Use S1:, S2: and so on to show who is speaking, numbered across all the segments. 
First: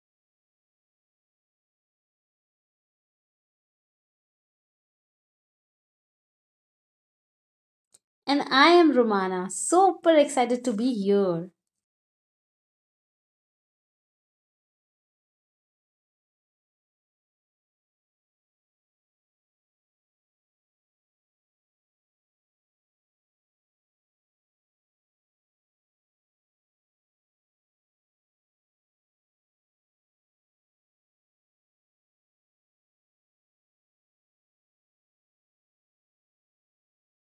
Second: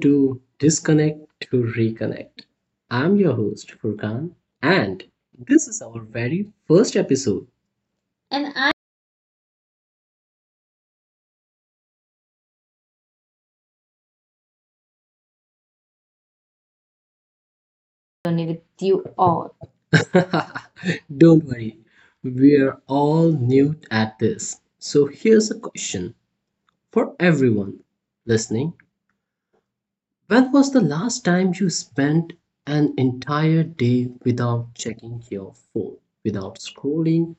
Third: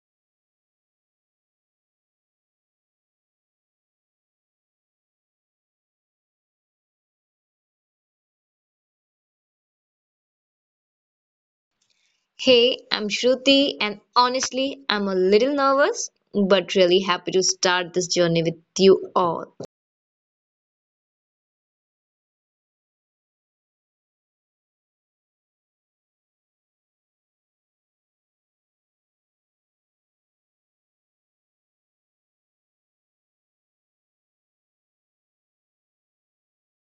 S1: to Disconnect to Reconnect. I'm your host Furkan, and this is our very first episode.
S2: And
S1: And
S2: I
S1: I
S2: am Romana, super excited to be here.
S3: Hey, I'm Shruti, and honestly, I'm a little nervous, but really happy to
S1: am
S3: start
S1: journey
S3: this
S1: with
S3: journey with
S1: you
S3: you
S1: all.
S3: all.
S1: Don't worry, we are all new at this. So here's a question for everyone listening. When was the last time you spent an entire day without checking your phone, without scrolling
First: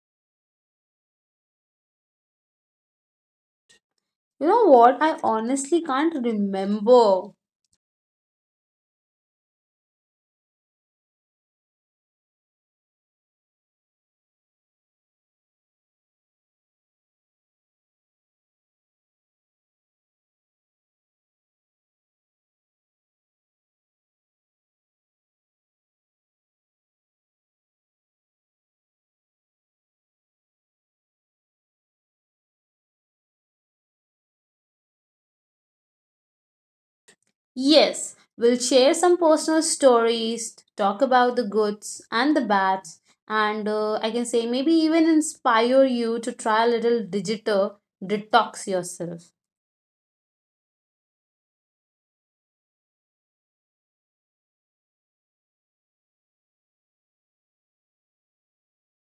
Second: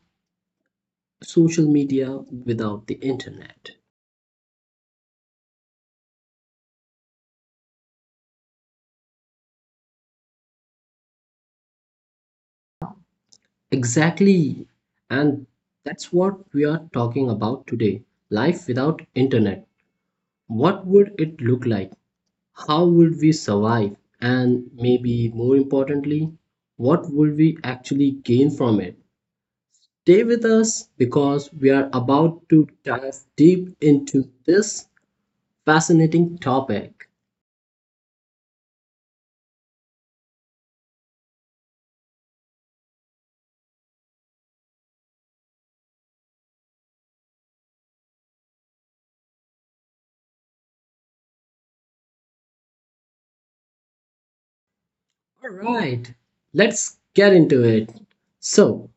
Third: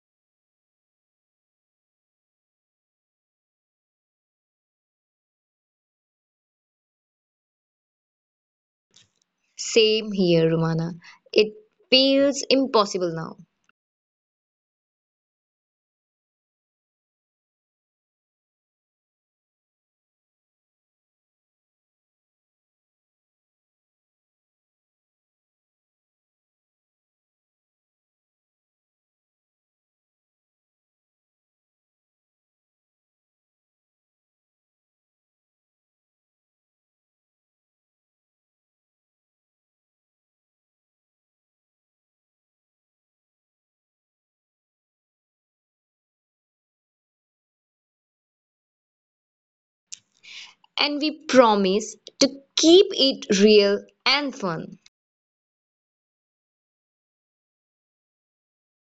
S1: social media, without the internet?
S2: You know what? I honestly can't remember.
S3: Same here, Romana. It feels impossible now,
S1: Exactly. And that's what we are talking about today. Life without internet. What would it look like? How would we survive? And maybe more importantly, what would we actually gain from it? Stay with us because we are about to dive deep into this fascinating topic.
S2: Yes, we'll share some personal stories, talk about the goods and the bads, and I can say maybe even inspire you to try a little digital detox yourself.
S3: and we promise to keep it real and fun.
S1: All right, let's get into it. So,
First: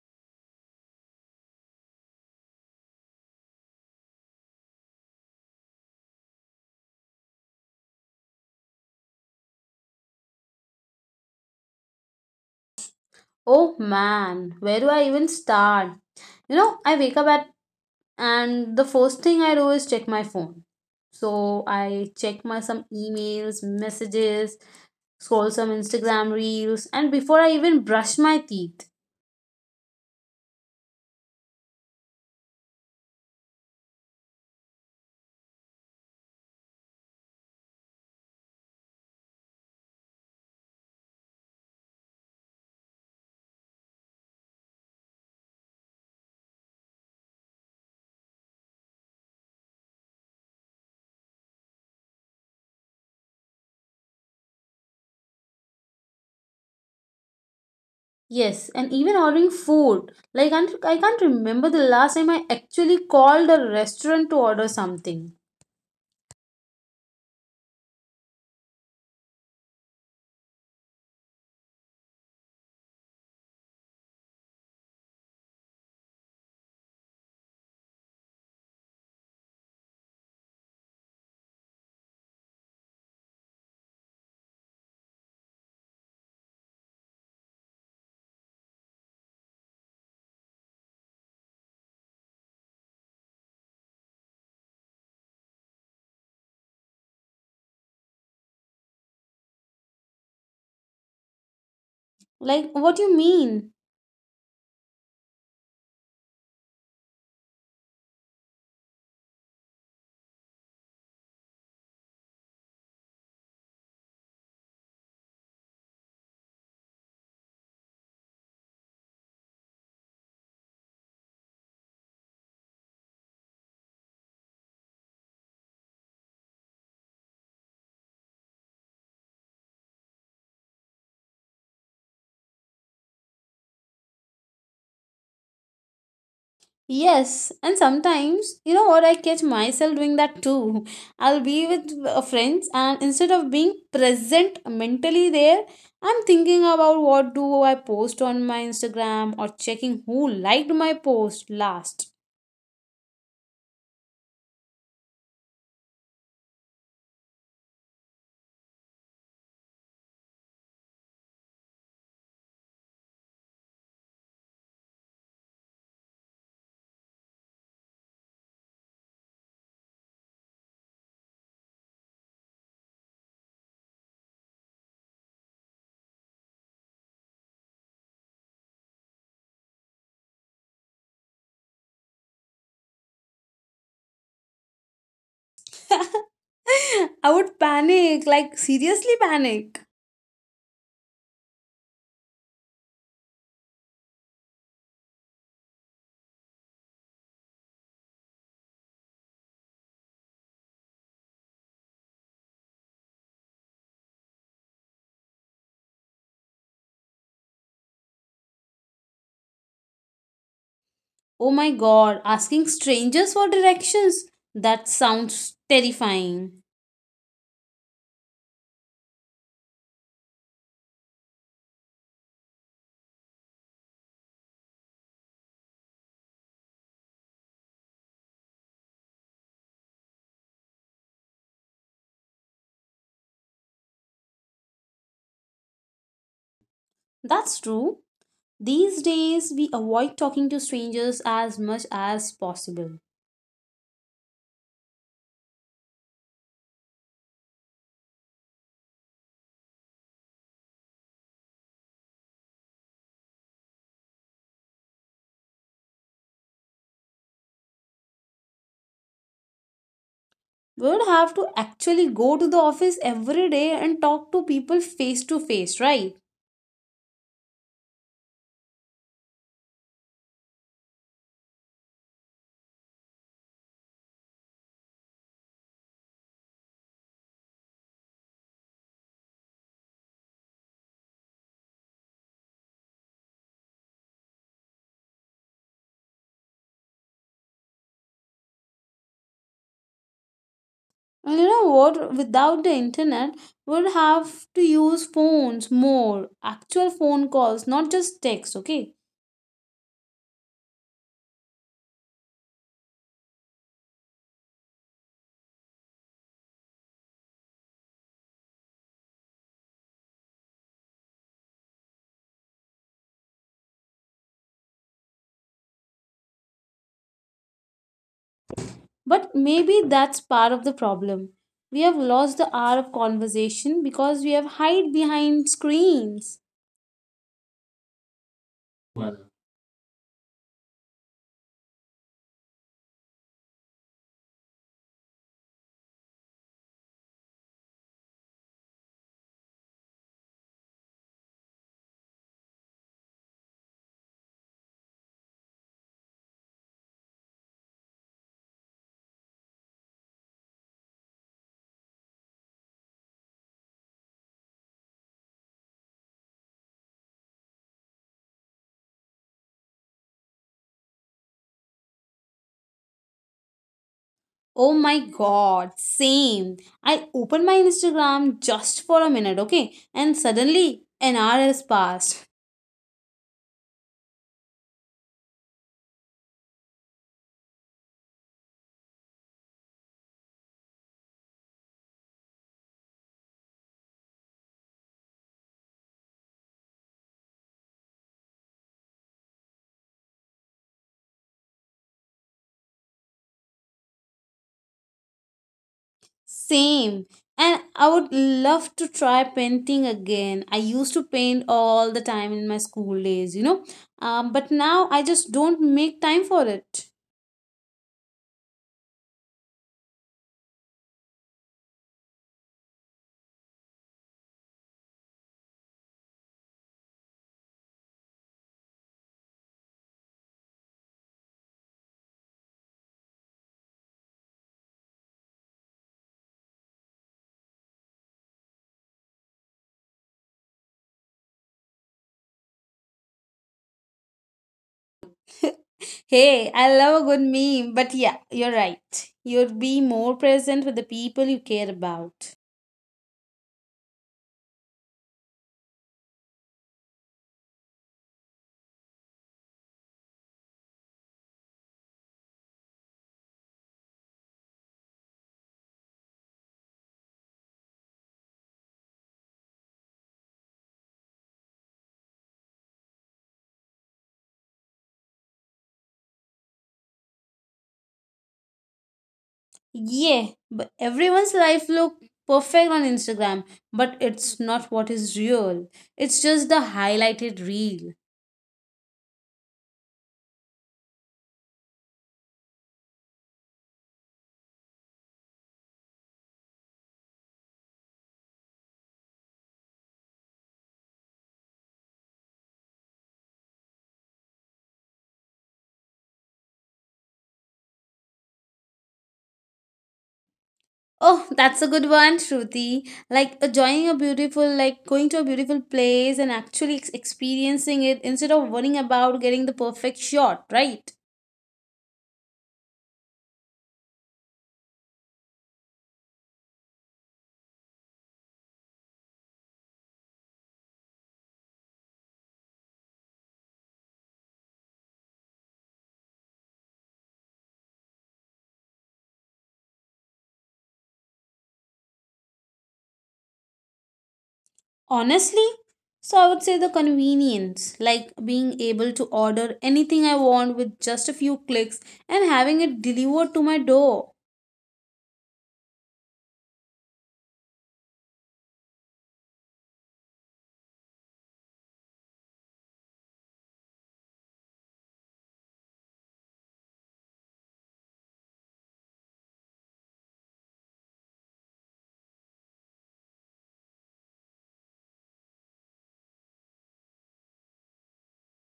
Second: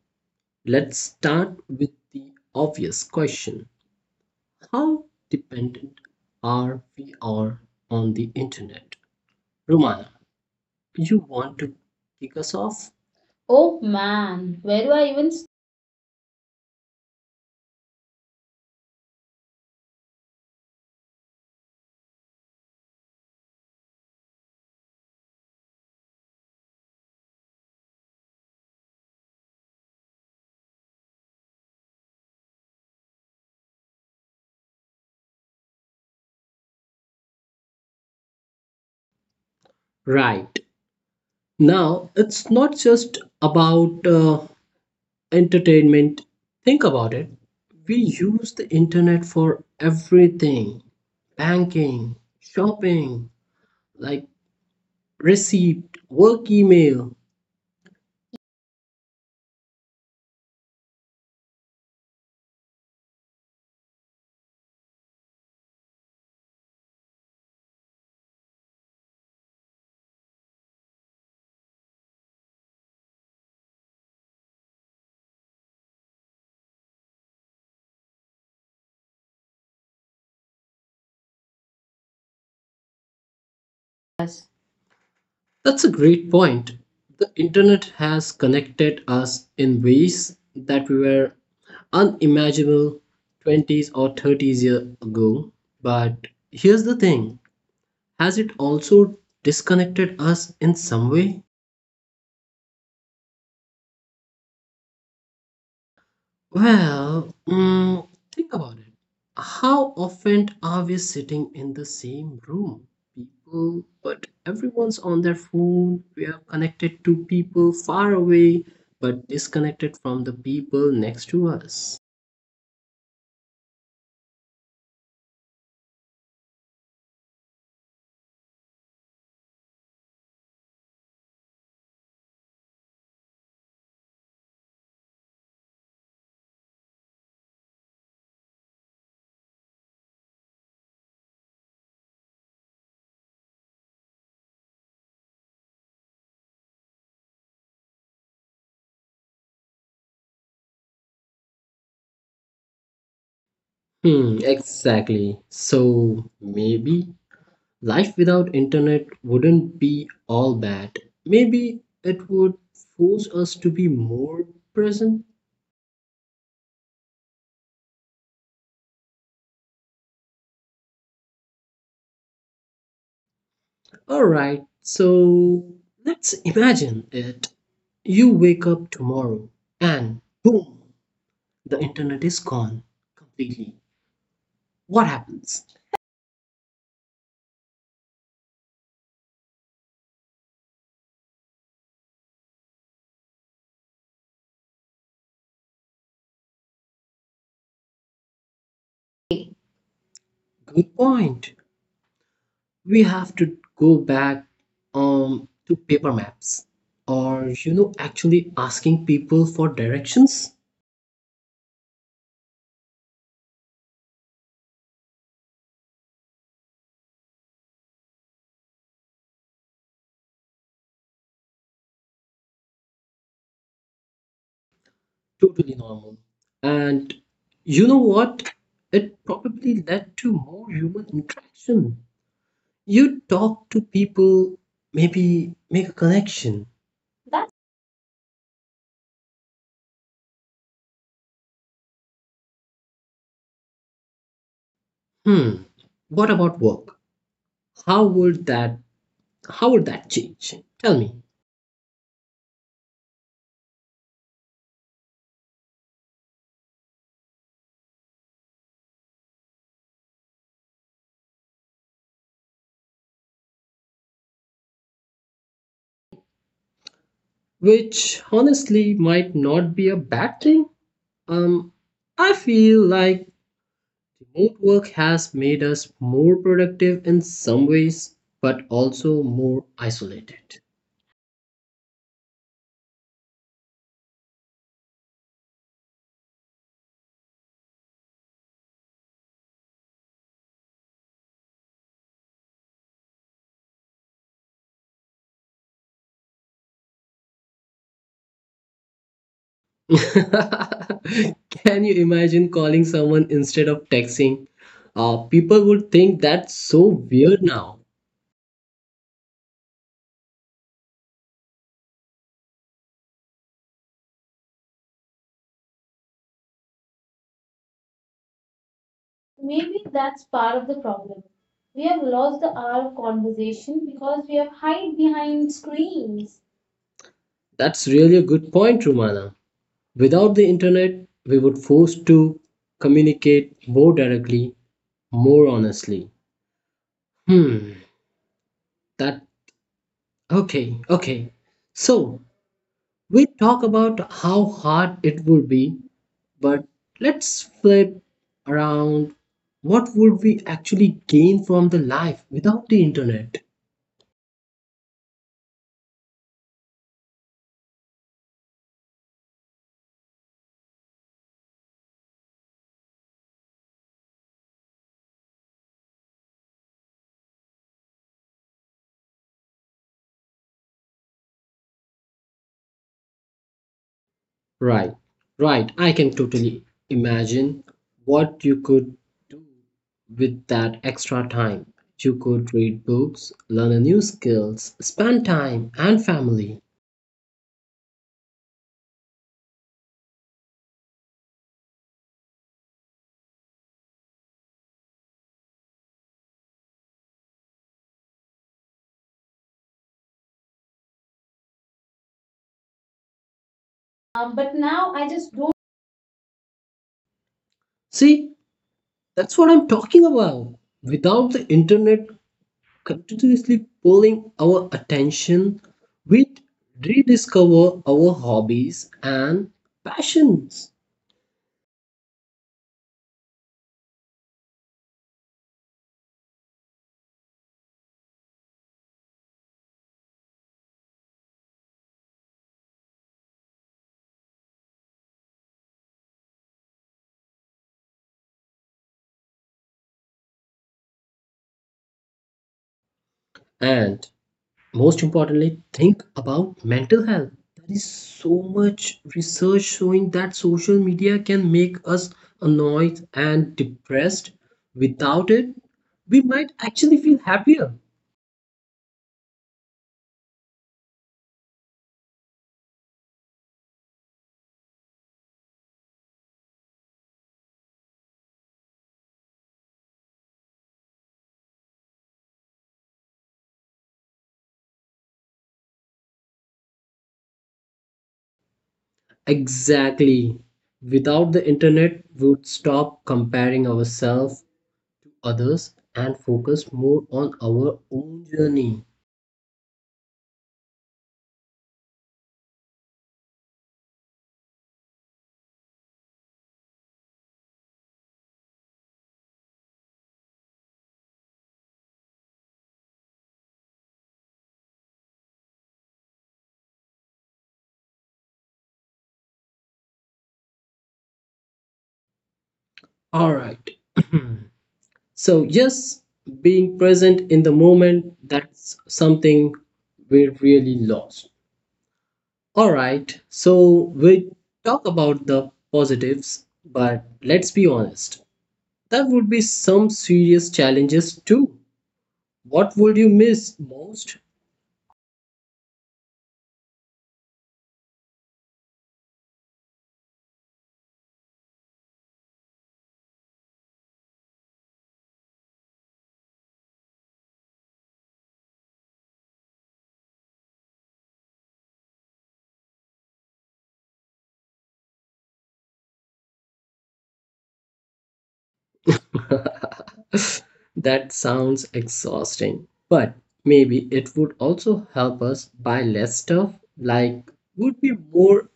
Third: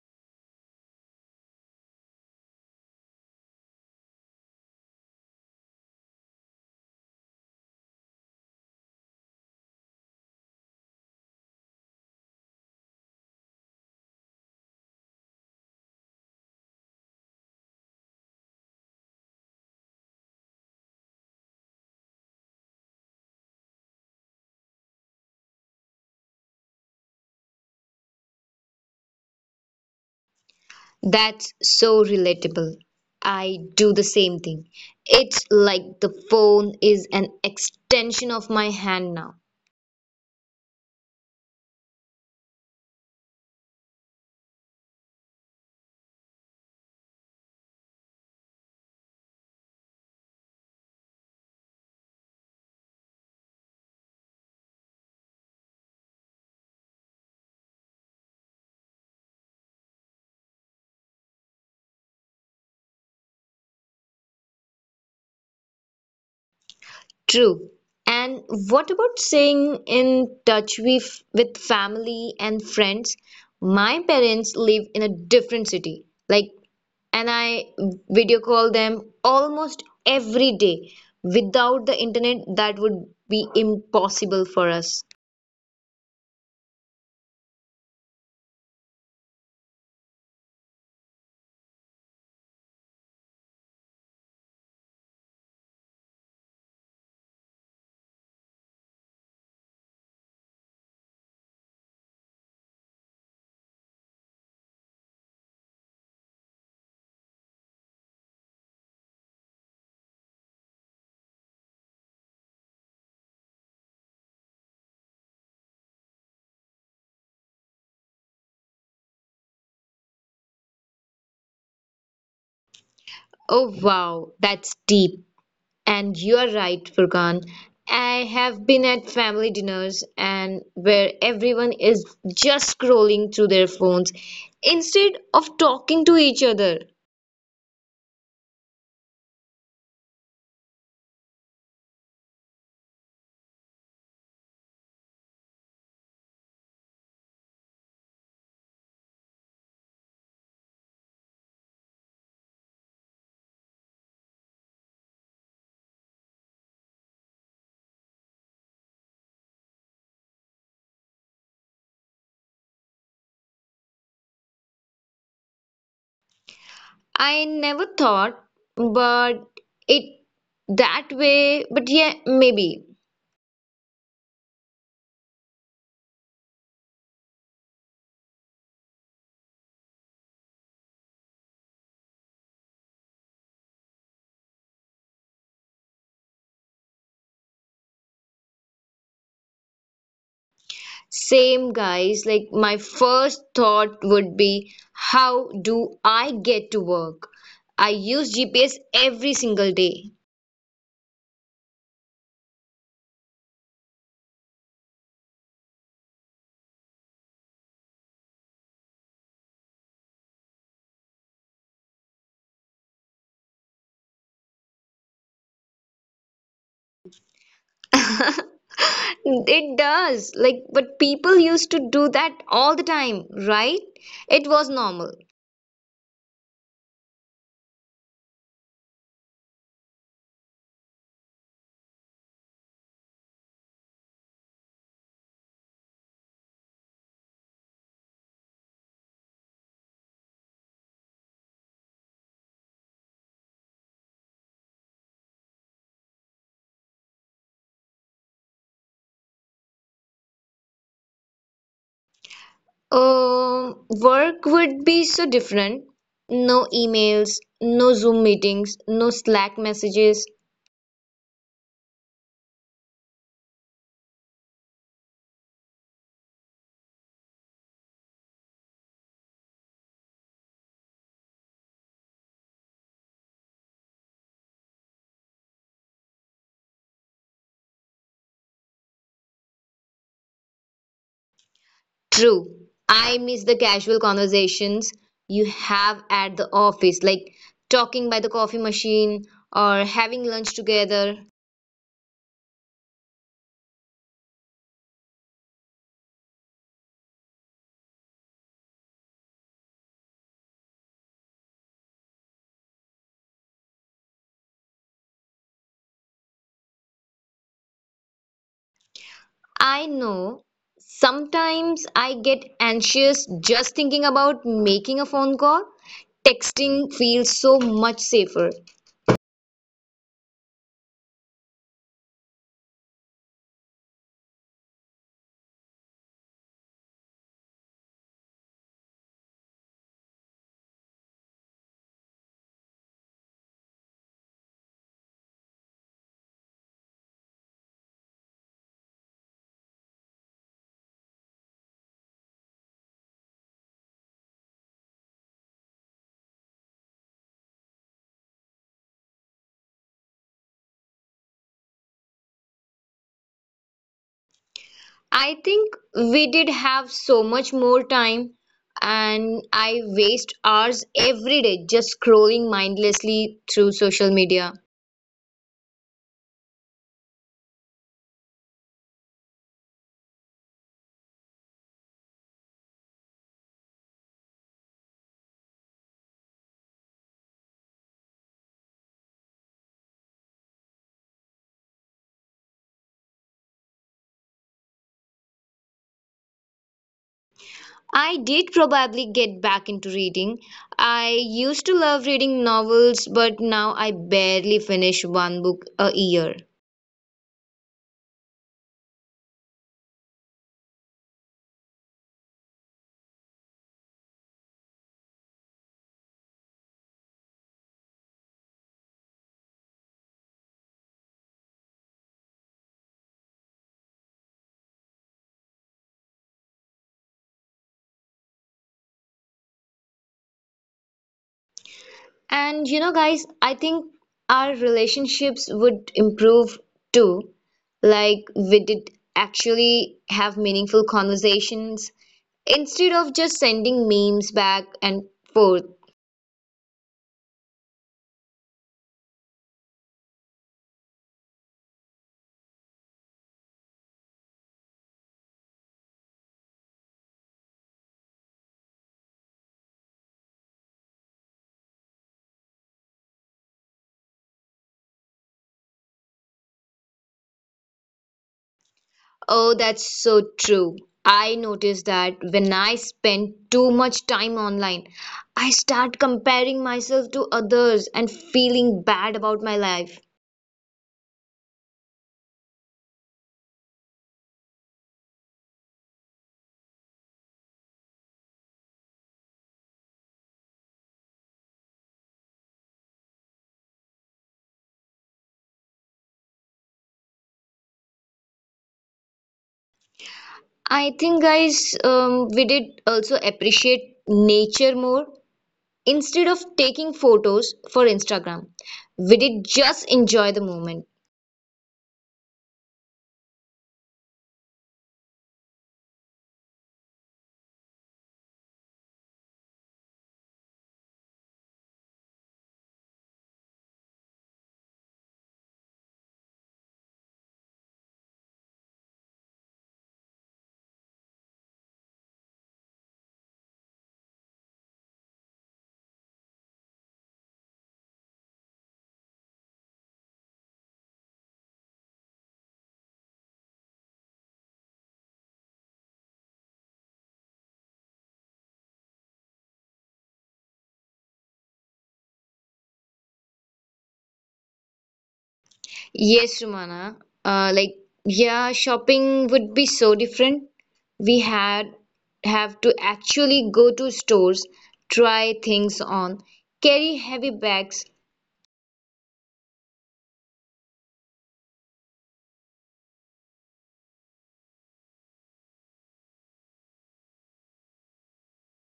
S1: let's start with the obvious question. How dependent are we are on the internet? Romana, you want to kick us off?
S2: Oh
S1: Oh
S2: man,
S1: man,
S2: where
S1: where
S2: do
S1: do
S2: I
S1: I
S2: even
S1: even start?
S2: start? You know, I wake up at and the first thing I do is check my phone. So I check my some emails, messages, scroll some Instagram reels, and before I even brush my teeth.
S3: That's so relatable. I do the same thing. It's like the phone is an extension of my hand now.
S1: Right. Now, it's not just about entertainment. Think about it. We use the internet for everything: banking, shopping, like receipt, work email.
S2: Yes, and even ordering food. Like, I can't remember the last time I actually called a restaurant to order something.
S3: True. And what about staying in touch with family and friends? My parents live in a different city, like, and I video call them almost every day. Without the internet, that would be impossible for us.
S1: That's a great point. The internet has connected us in ways that we were unimaginable 20s or 30s years ago. But here's the thing, has it also disconnected us in some way?
S2: Like, what do you mean?
S1: Well, think about it. How often are we sitting in the same room? People, but everyone's on their phone. We are connected to people far away, but disconnected from the people next to us.
S3: Oh, wow, that's deep. And you're right, Furkan. I have been at family dinners and where everyone is just scrolling through their phones instead of talking to each other.
S2: Yes, and sometimes, you know what, I catch myself doing that too. I'll be with friends, and instead of being present mentally there, I'm thinking about what do I post on my Instagram or checking who liked my post last.
S1: Exactly. So maybe life without internet wouldn't be all bad. Maybe it would force us to be more present.
S3: I never thought, but it that way, but yeah, maybe.
S1: All right, so let's imagine it. You wake up tomorrow and boom, the internet is gone completely. What happens?
S2: I would panic, like seriously panic.
S3: Same guys, like my first thought would be, how do I get to work? I use GPS every single day.
S1: Good point. We have to go back to paper maps, or you know actually asking people for directions.
S2: Oh my god, asking strangers for directions? That sounds terrifying.
S3: It does. Like, but people used to do that all the time, right? It was normal.
S1: Totally normal. And you know what? It probably led to more human interaction. You talk to people, maybe make a connection. That's.
S2: That's true. These days, we avoid talking to strangers as much as possible.
S1: Hmm. What about work? How would that how would that change? Tell me.
S3: Work would be so different. No emails, no Zoom meetings, no Slack messages.
S2: We would have to actually go to the office every day and talk to people face to face, right?
S1: Which honestly might not be a bad thing. Um I feel like remote work has made us more productive in some ways, but also more isolated.
S3: True. I miss the casual conversations you have at the office, like talking by the coffee machine or having lunch together.
S2: And you know what? Without the internet, we would have to use phones more, actual phone calls, not just text, okay?
S1: Can you imagine calling someone instead of texting? People would think that's so weird now.
S3: I know sometimes I get anxious just thinking about making a phone call. Texting feels so much safer.
S2: But
S1: Maybe
S2: maybe that's
S1: that's
S2: part
S1: part
S2: of
S1: of
S2: the
S1: the problem.
S2: problem. We
S1: We
S2: have
S1: have
S2: lost
S1: lost
S2: the
S1: the
S2: hour
S1: hour
S2: of
S1: of
S2: conversation
S1: conversation
S2: because
S1: because
S2: we
S1: we
S2: have
S1: have
S2: hide
S1: hide
S2: behind
S1: behind screens.
S2: screens.
S1: That's really a good point, Rumana. Without the internet, we would forced to communicate more directly, more honestly. Hmm. That okay, okay. So we talk about how hard it would be, but let's flip around. What would we actually gain from the life without the internet?
S3: I think we did have so much more time, and I waste hours every day just scrolling mindlessly through social media.
S2: Oh my god, same. I open my Instagram just for a minute, okay? And suddenly an hour has passed.
S1: Right, right. I can totally imagine what you could do with that extra time. You could read books, learn a new skills, spend time and family.
S3: I did probably get back into reading. I used to love reading novels, but now I barely finish one book a year.
S2: Same. And I would love to try painting again. I used to paint all the time in my school days, you know?
S1: But
S2: But
S1: now
S2: now I
S1: I just
S2: just
S1: don't.
S2: don't make time for it.
S1: See, that's what I'm talking about. Without the internet, continuously pulling our attention, we rediscover our hobbies and passions.
S3: And you know, guys, I think our relationships would improve too. Like, we did actually have meaningful conversations instead of just sending memes back and forth.
S2: Hey, I love a good meme, but yeah, you're right. You'd be more present with the people you care about.
S1: And most importantly, think about mental health. There is so much research showing that social media can make us annoyed and depressed. Without it, we might actually feel happier.
S3: Oh, that's so true. I noticed that when I spend too much time online, I start comparing myself to others and feeling bad about my life.
S2: Yeah, but everyone's life look perfect on Instagram, but it's not what is real. It's just the highlighted reel.
S1: Exactly. Without the internet, we would stop comparing ourselves others and focus more on our own journey.
S3: I think, guys, we did also appreciate nature more. Instead of taking photos for Instagram, we did just enjoy the moment.
S2: Oh, that's a good one, Shruti. Like enjoying a beautiful, like going to a beautiful place and actually experiencing it instead of worrying about getting the perfect shot, right?
S1: All right. So, yes, being present in the moment, that's something we really lost. All right. So, we talk about the positives, but let's be honest. There would be some serious challenges too. What would you miss most?
S2: Honestly, so I would say the convenience, like being able to order anything I want with just a few clicks and having it delivered to my door.
S3: Yes, Romana. Like, yeah, shopping would be so different. We had have to actually go to stores, try things on, carry heavy bags.
S1: That sounds exhausting, but maybe it would also help us buy less stuff, like would be more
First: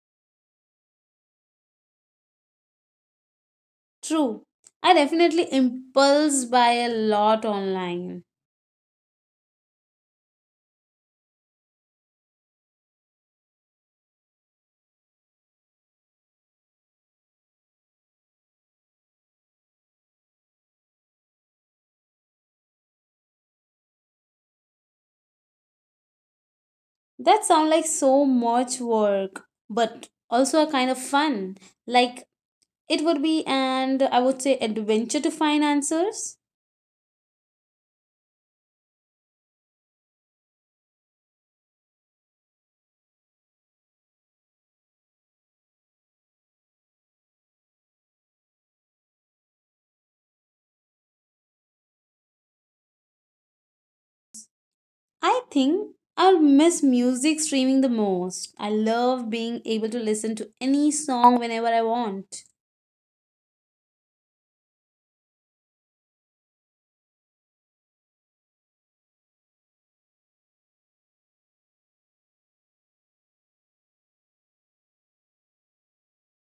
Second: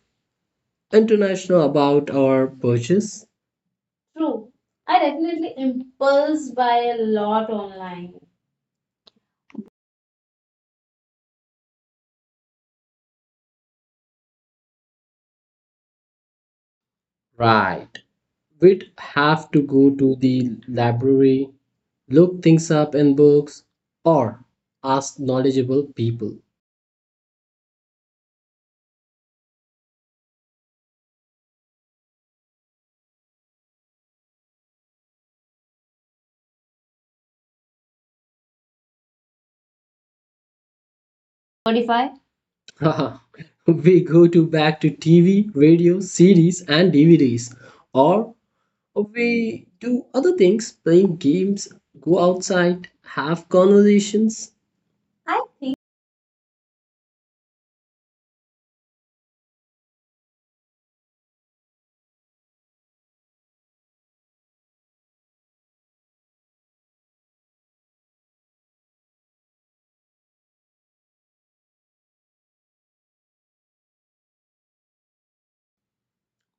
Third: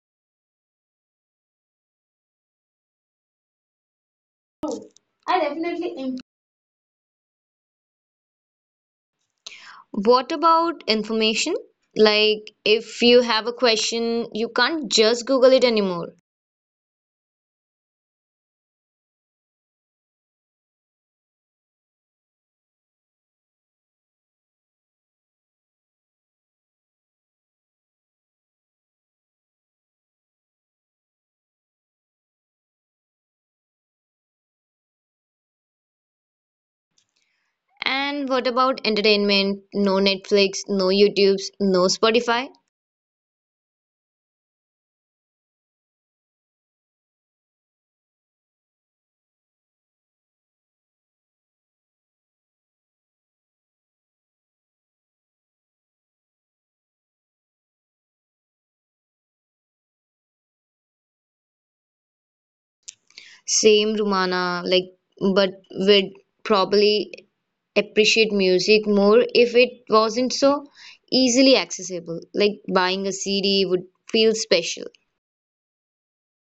S1: international about our purchase.
S2: True.
S1: True.
S2: I
S1: I definitely
S2: definitely impulse
S1: impulse
S2: buy
S1: buy
S2: a
S1: a
S2: lot
S1: lot online.
S2: online.
S3: What about information? Like, if you have a question, you can't just Google it anymore.
S1: Right. We'd have to go to the library, look things up in books, or ask knowledgeable people.
S2: That sounds like so much work, but also a kind of fun. Like it would be and I would say adventure to find answers.
S3: And what about entertainment? No Netflix, no YouTubes,
S1: What if?
S3: no Spotify.
S1: Haha, we go to back to TV, radio, series, and DVDs, or we do other things, playing games, go outside, have conversations.
S2: I
S1: I think.
S2: think I'll miss music streaming the most. I love being able to listen to any song whenever I want.
S3: Same, Rumana, like, but we'd probably appreciate music more if it wasn't so easily accessible. Like, buying a CD would feel special.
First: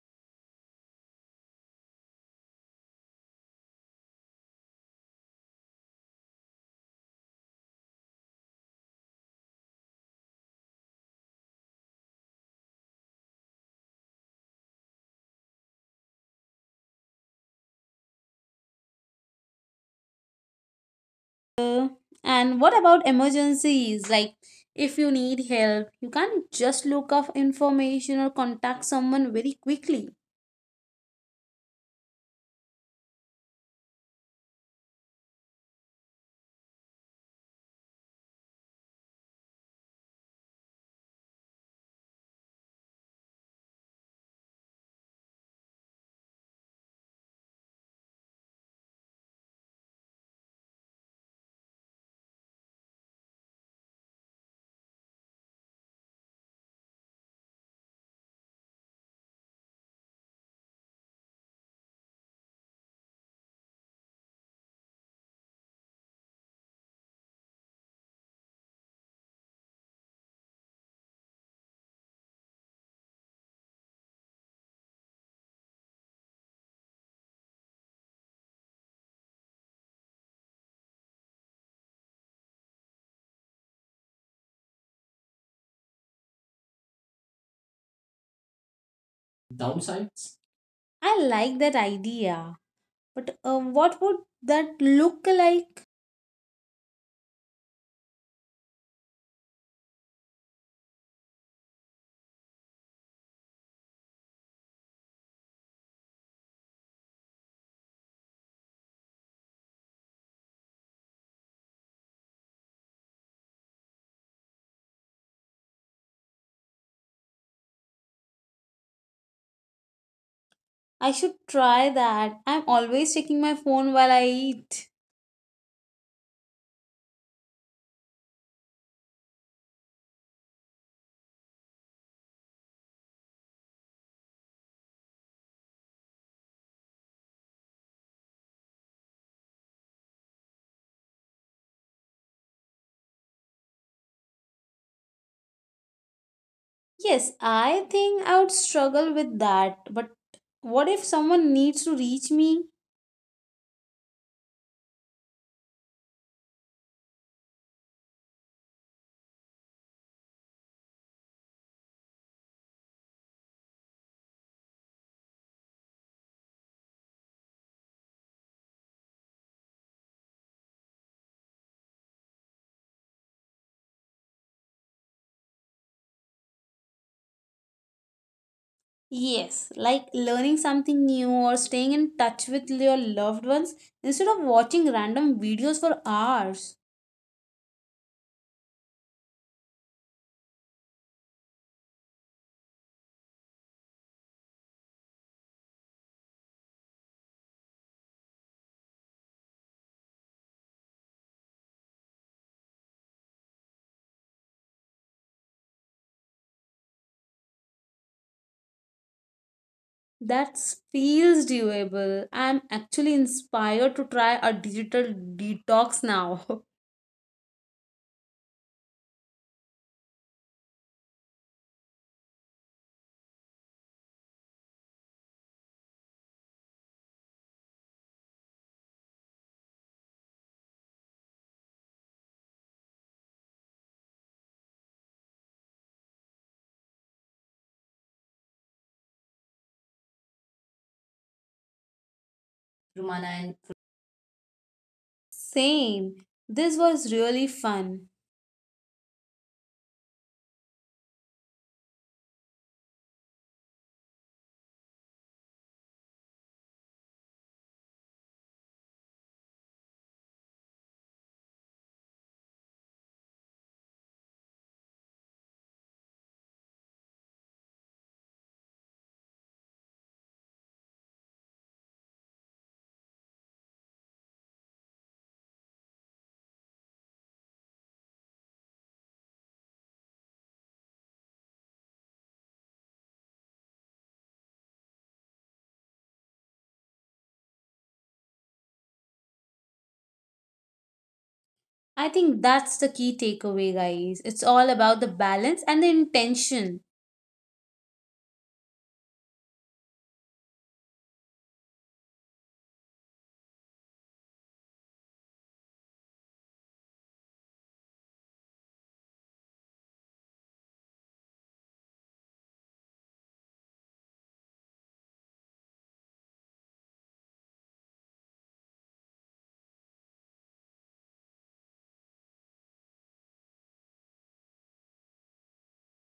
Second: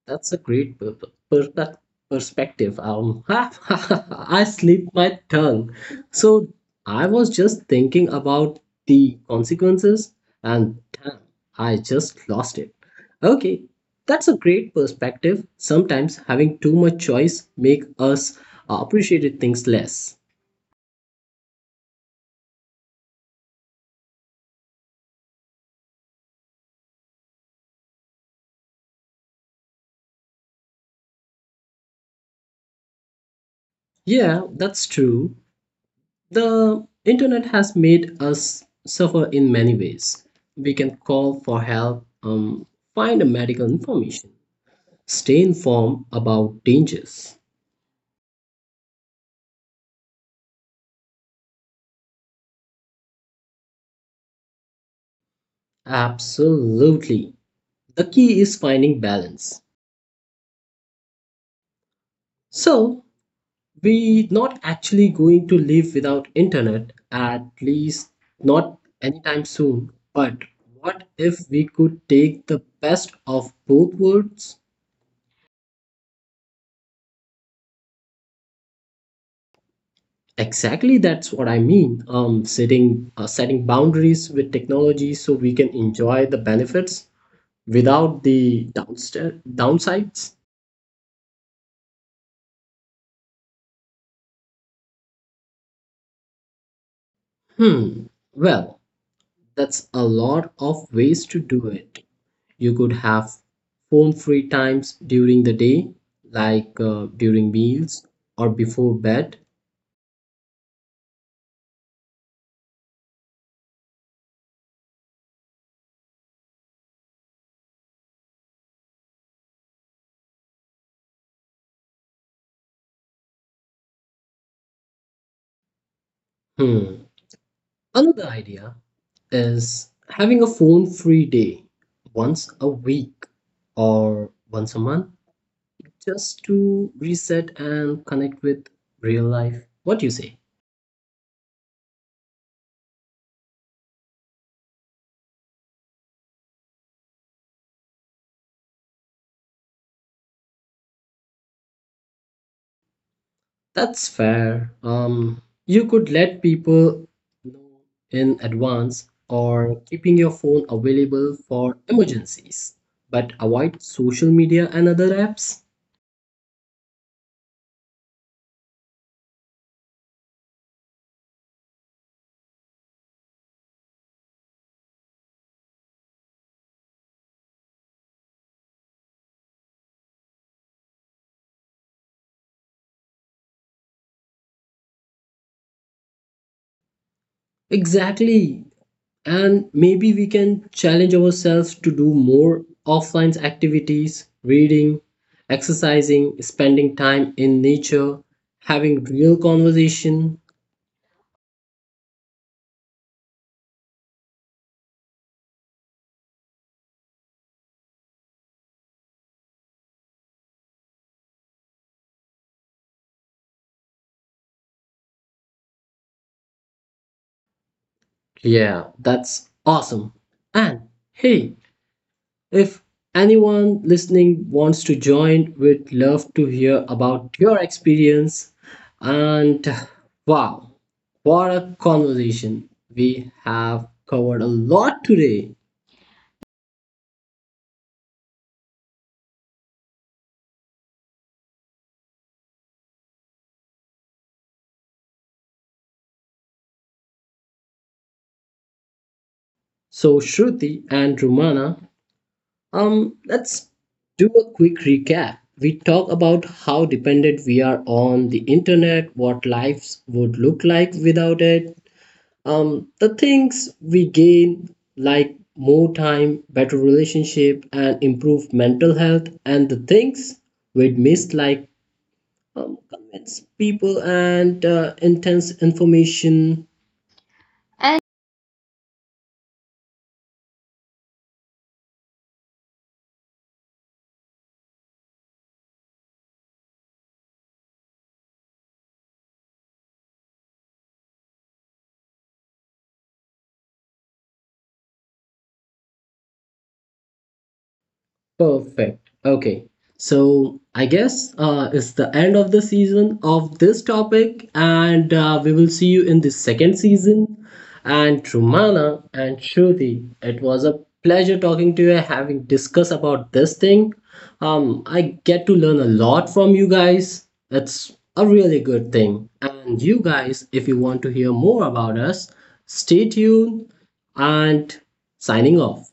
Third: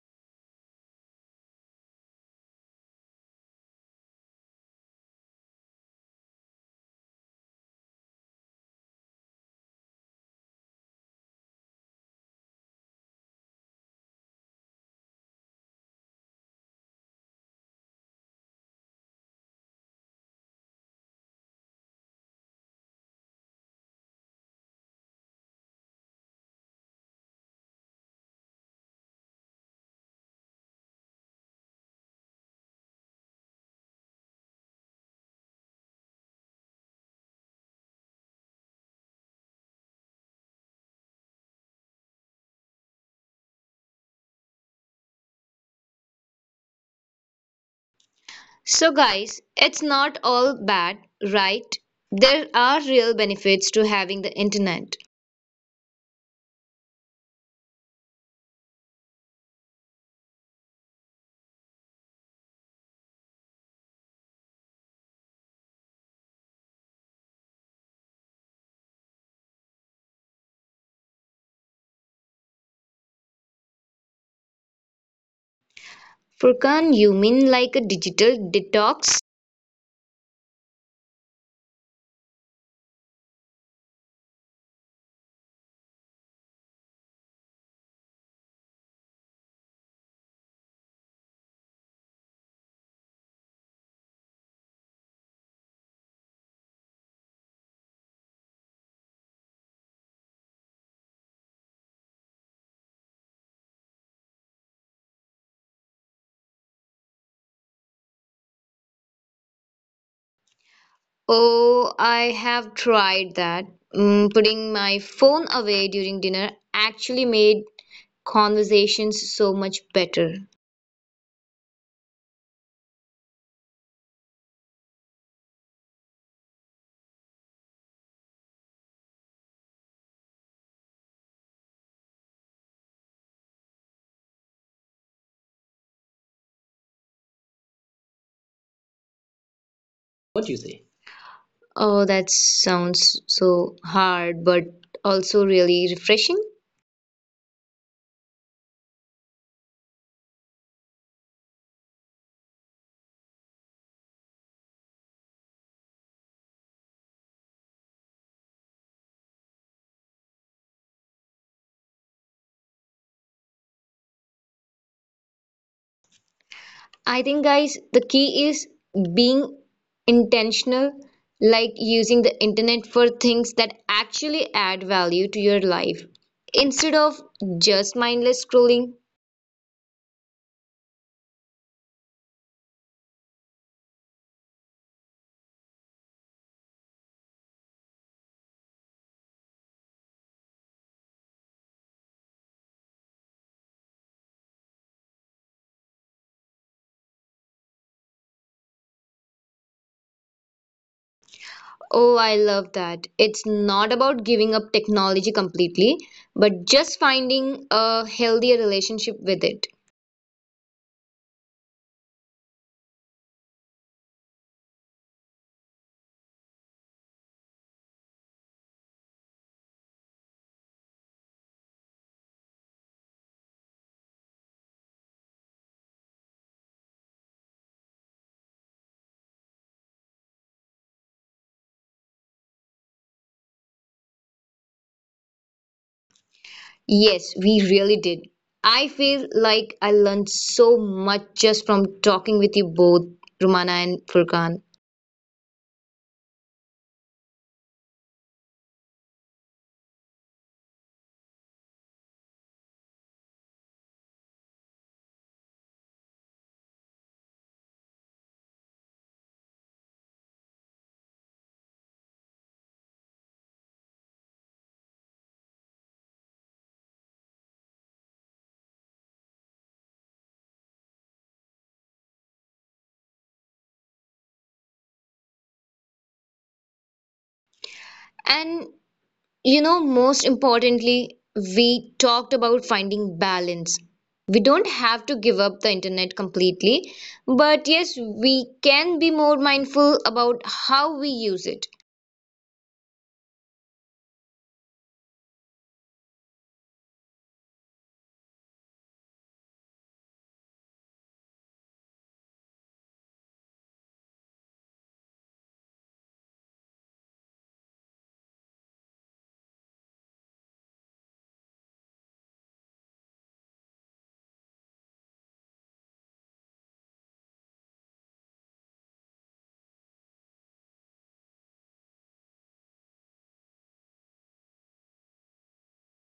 S1: That's a great per- per- perspective. I slip my tongue. So I was just thinking about the consequences, and damn, I just lost it. Okay, that's a great perspective. Sometimes having too much choice make us appreciate things less.
S2: Uh, and what about emergencies? Like, if you need help, you can't just look up information or contact someone very quickly.
S1: Yeah, that's true. The internet has made us suffer in many ways. We can call for help, find medical information, stay informed about dangers.
S3: So, guys, it's not all bad, right? There are real benefits to having the internet.
S1: Absolutely. The key is finding balance. So, we are not actually going to live without internet at least not anytime soon. But what if we could take the best of both worlds?
S3: Furkan, you mean like a digital detox?
S1: Exactly, that's what I mean. Setting boundaries with technology so we can enjoy the benefits without the downsides.
S2: Downsides? I like that idea, but what would that look like?
S1: Hmm. Well, that's a lot of ways to do it. You could have phone-free times during the day, like during meals or before bed.
S3: Oh, I have tried that. Mm, putting my phone away during dinner actually made conversations so much better.
S2: I should try that. I'm always checking my phone while I eat.
S1: Hmm. Another idea is having a phone-free day once a week or once a month just to reset and connect with real life. What do you say?
S3: Oh, that sounds so hard, but also really refreshing.
S2: Yes, I think I would struggle with that. But what if someone needs to reach me?
S1: That's fair. You could let people know in advance or keeping your phone available for emergencies, but avoid social media and other apps.
S3: I think, guys, the key is being intentional, like using the internet for things that actually add value to your life instead of just mindless scrolling.
S2: Yes, like learning something new or staying in touch with your loved ones instead of watching random videos for hours.
S1: Exactly. And maybe we can challenge ourselves to do more offline activities: reading, exercising, spending time in nature, having real conversation.
S3: Oh, I love that. It's not about giving up technology completely, but just finding a healthier relationship with it.
S2: That feels doable. I'm actually inspired to try a digital detox now.
S1: Yeah, that's awesome. And hey, if anyone listening wants to join, we'd love to hear about your experience. And wow, what a conversation! We have covered a lot today.
S3: Yes, we really did. I feel like I learned so much just from talking with you both, Romana and Furkan.
S2: Same. This was really fun.
S1: So, Shruti and Rumana, let's do a quick recap. We talk about how dependent we are on the internet, what lives would look like without it, the things we gain, like more time, better relationship, and improved mental health, and the things we'd miss, like convince people and intense information.
S3: And you know, most importantly, we talked about finding balance. We don't have to give up the internet completely, but yes, we can be more mindful about how we use it.
S2: I think that's the key takeaway, guys. It's all about the balance and the intention.
S1: Perfect. Okay. So I guess it's the end of the season of this topic, and we will see you in the second season. And Trumana and Shruti, it was a pleasure talking to you, having discussed about this thing. I get to learn a lot from you guys. It's a really good thing. And you guys, if you want to hear more about us, stay tuned and signing off.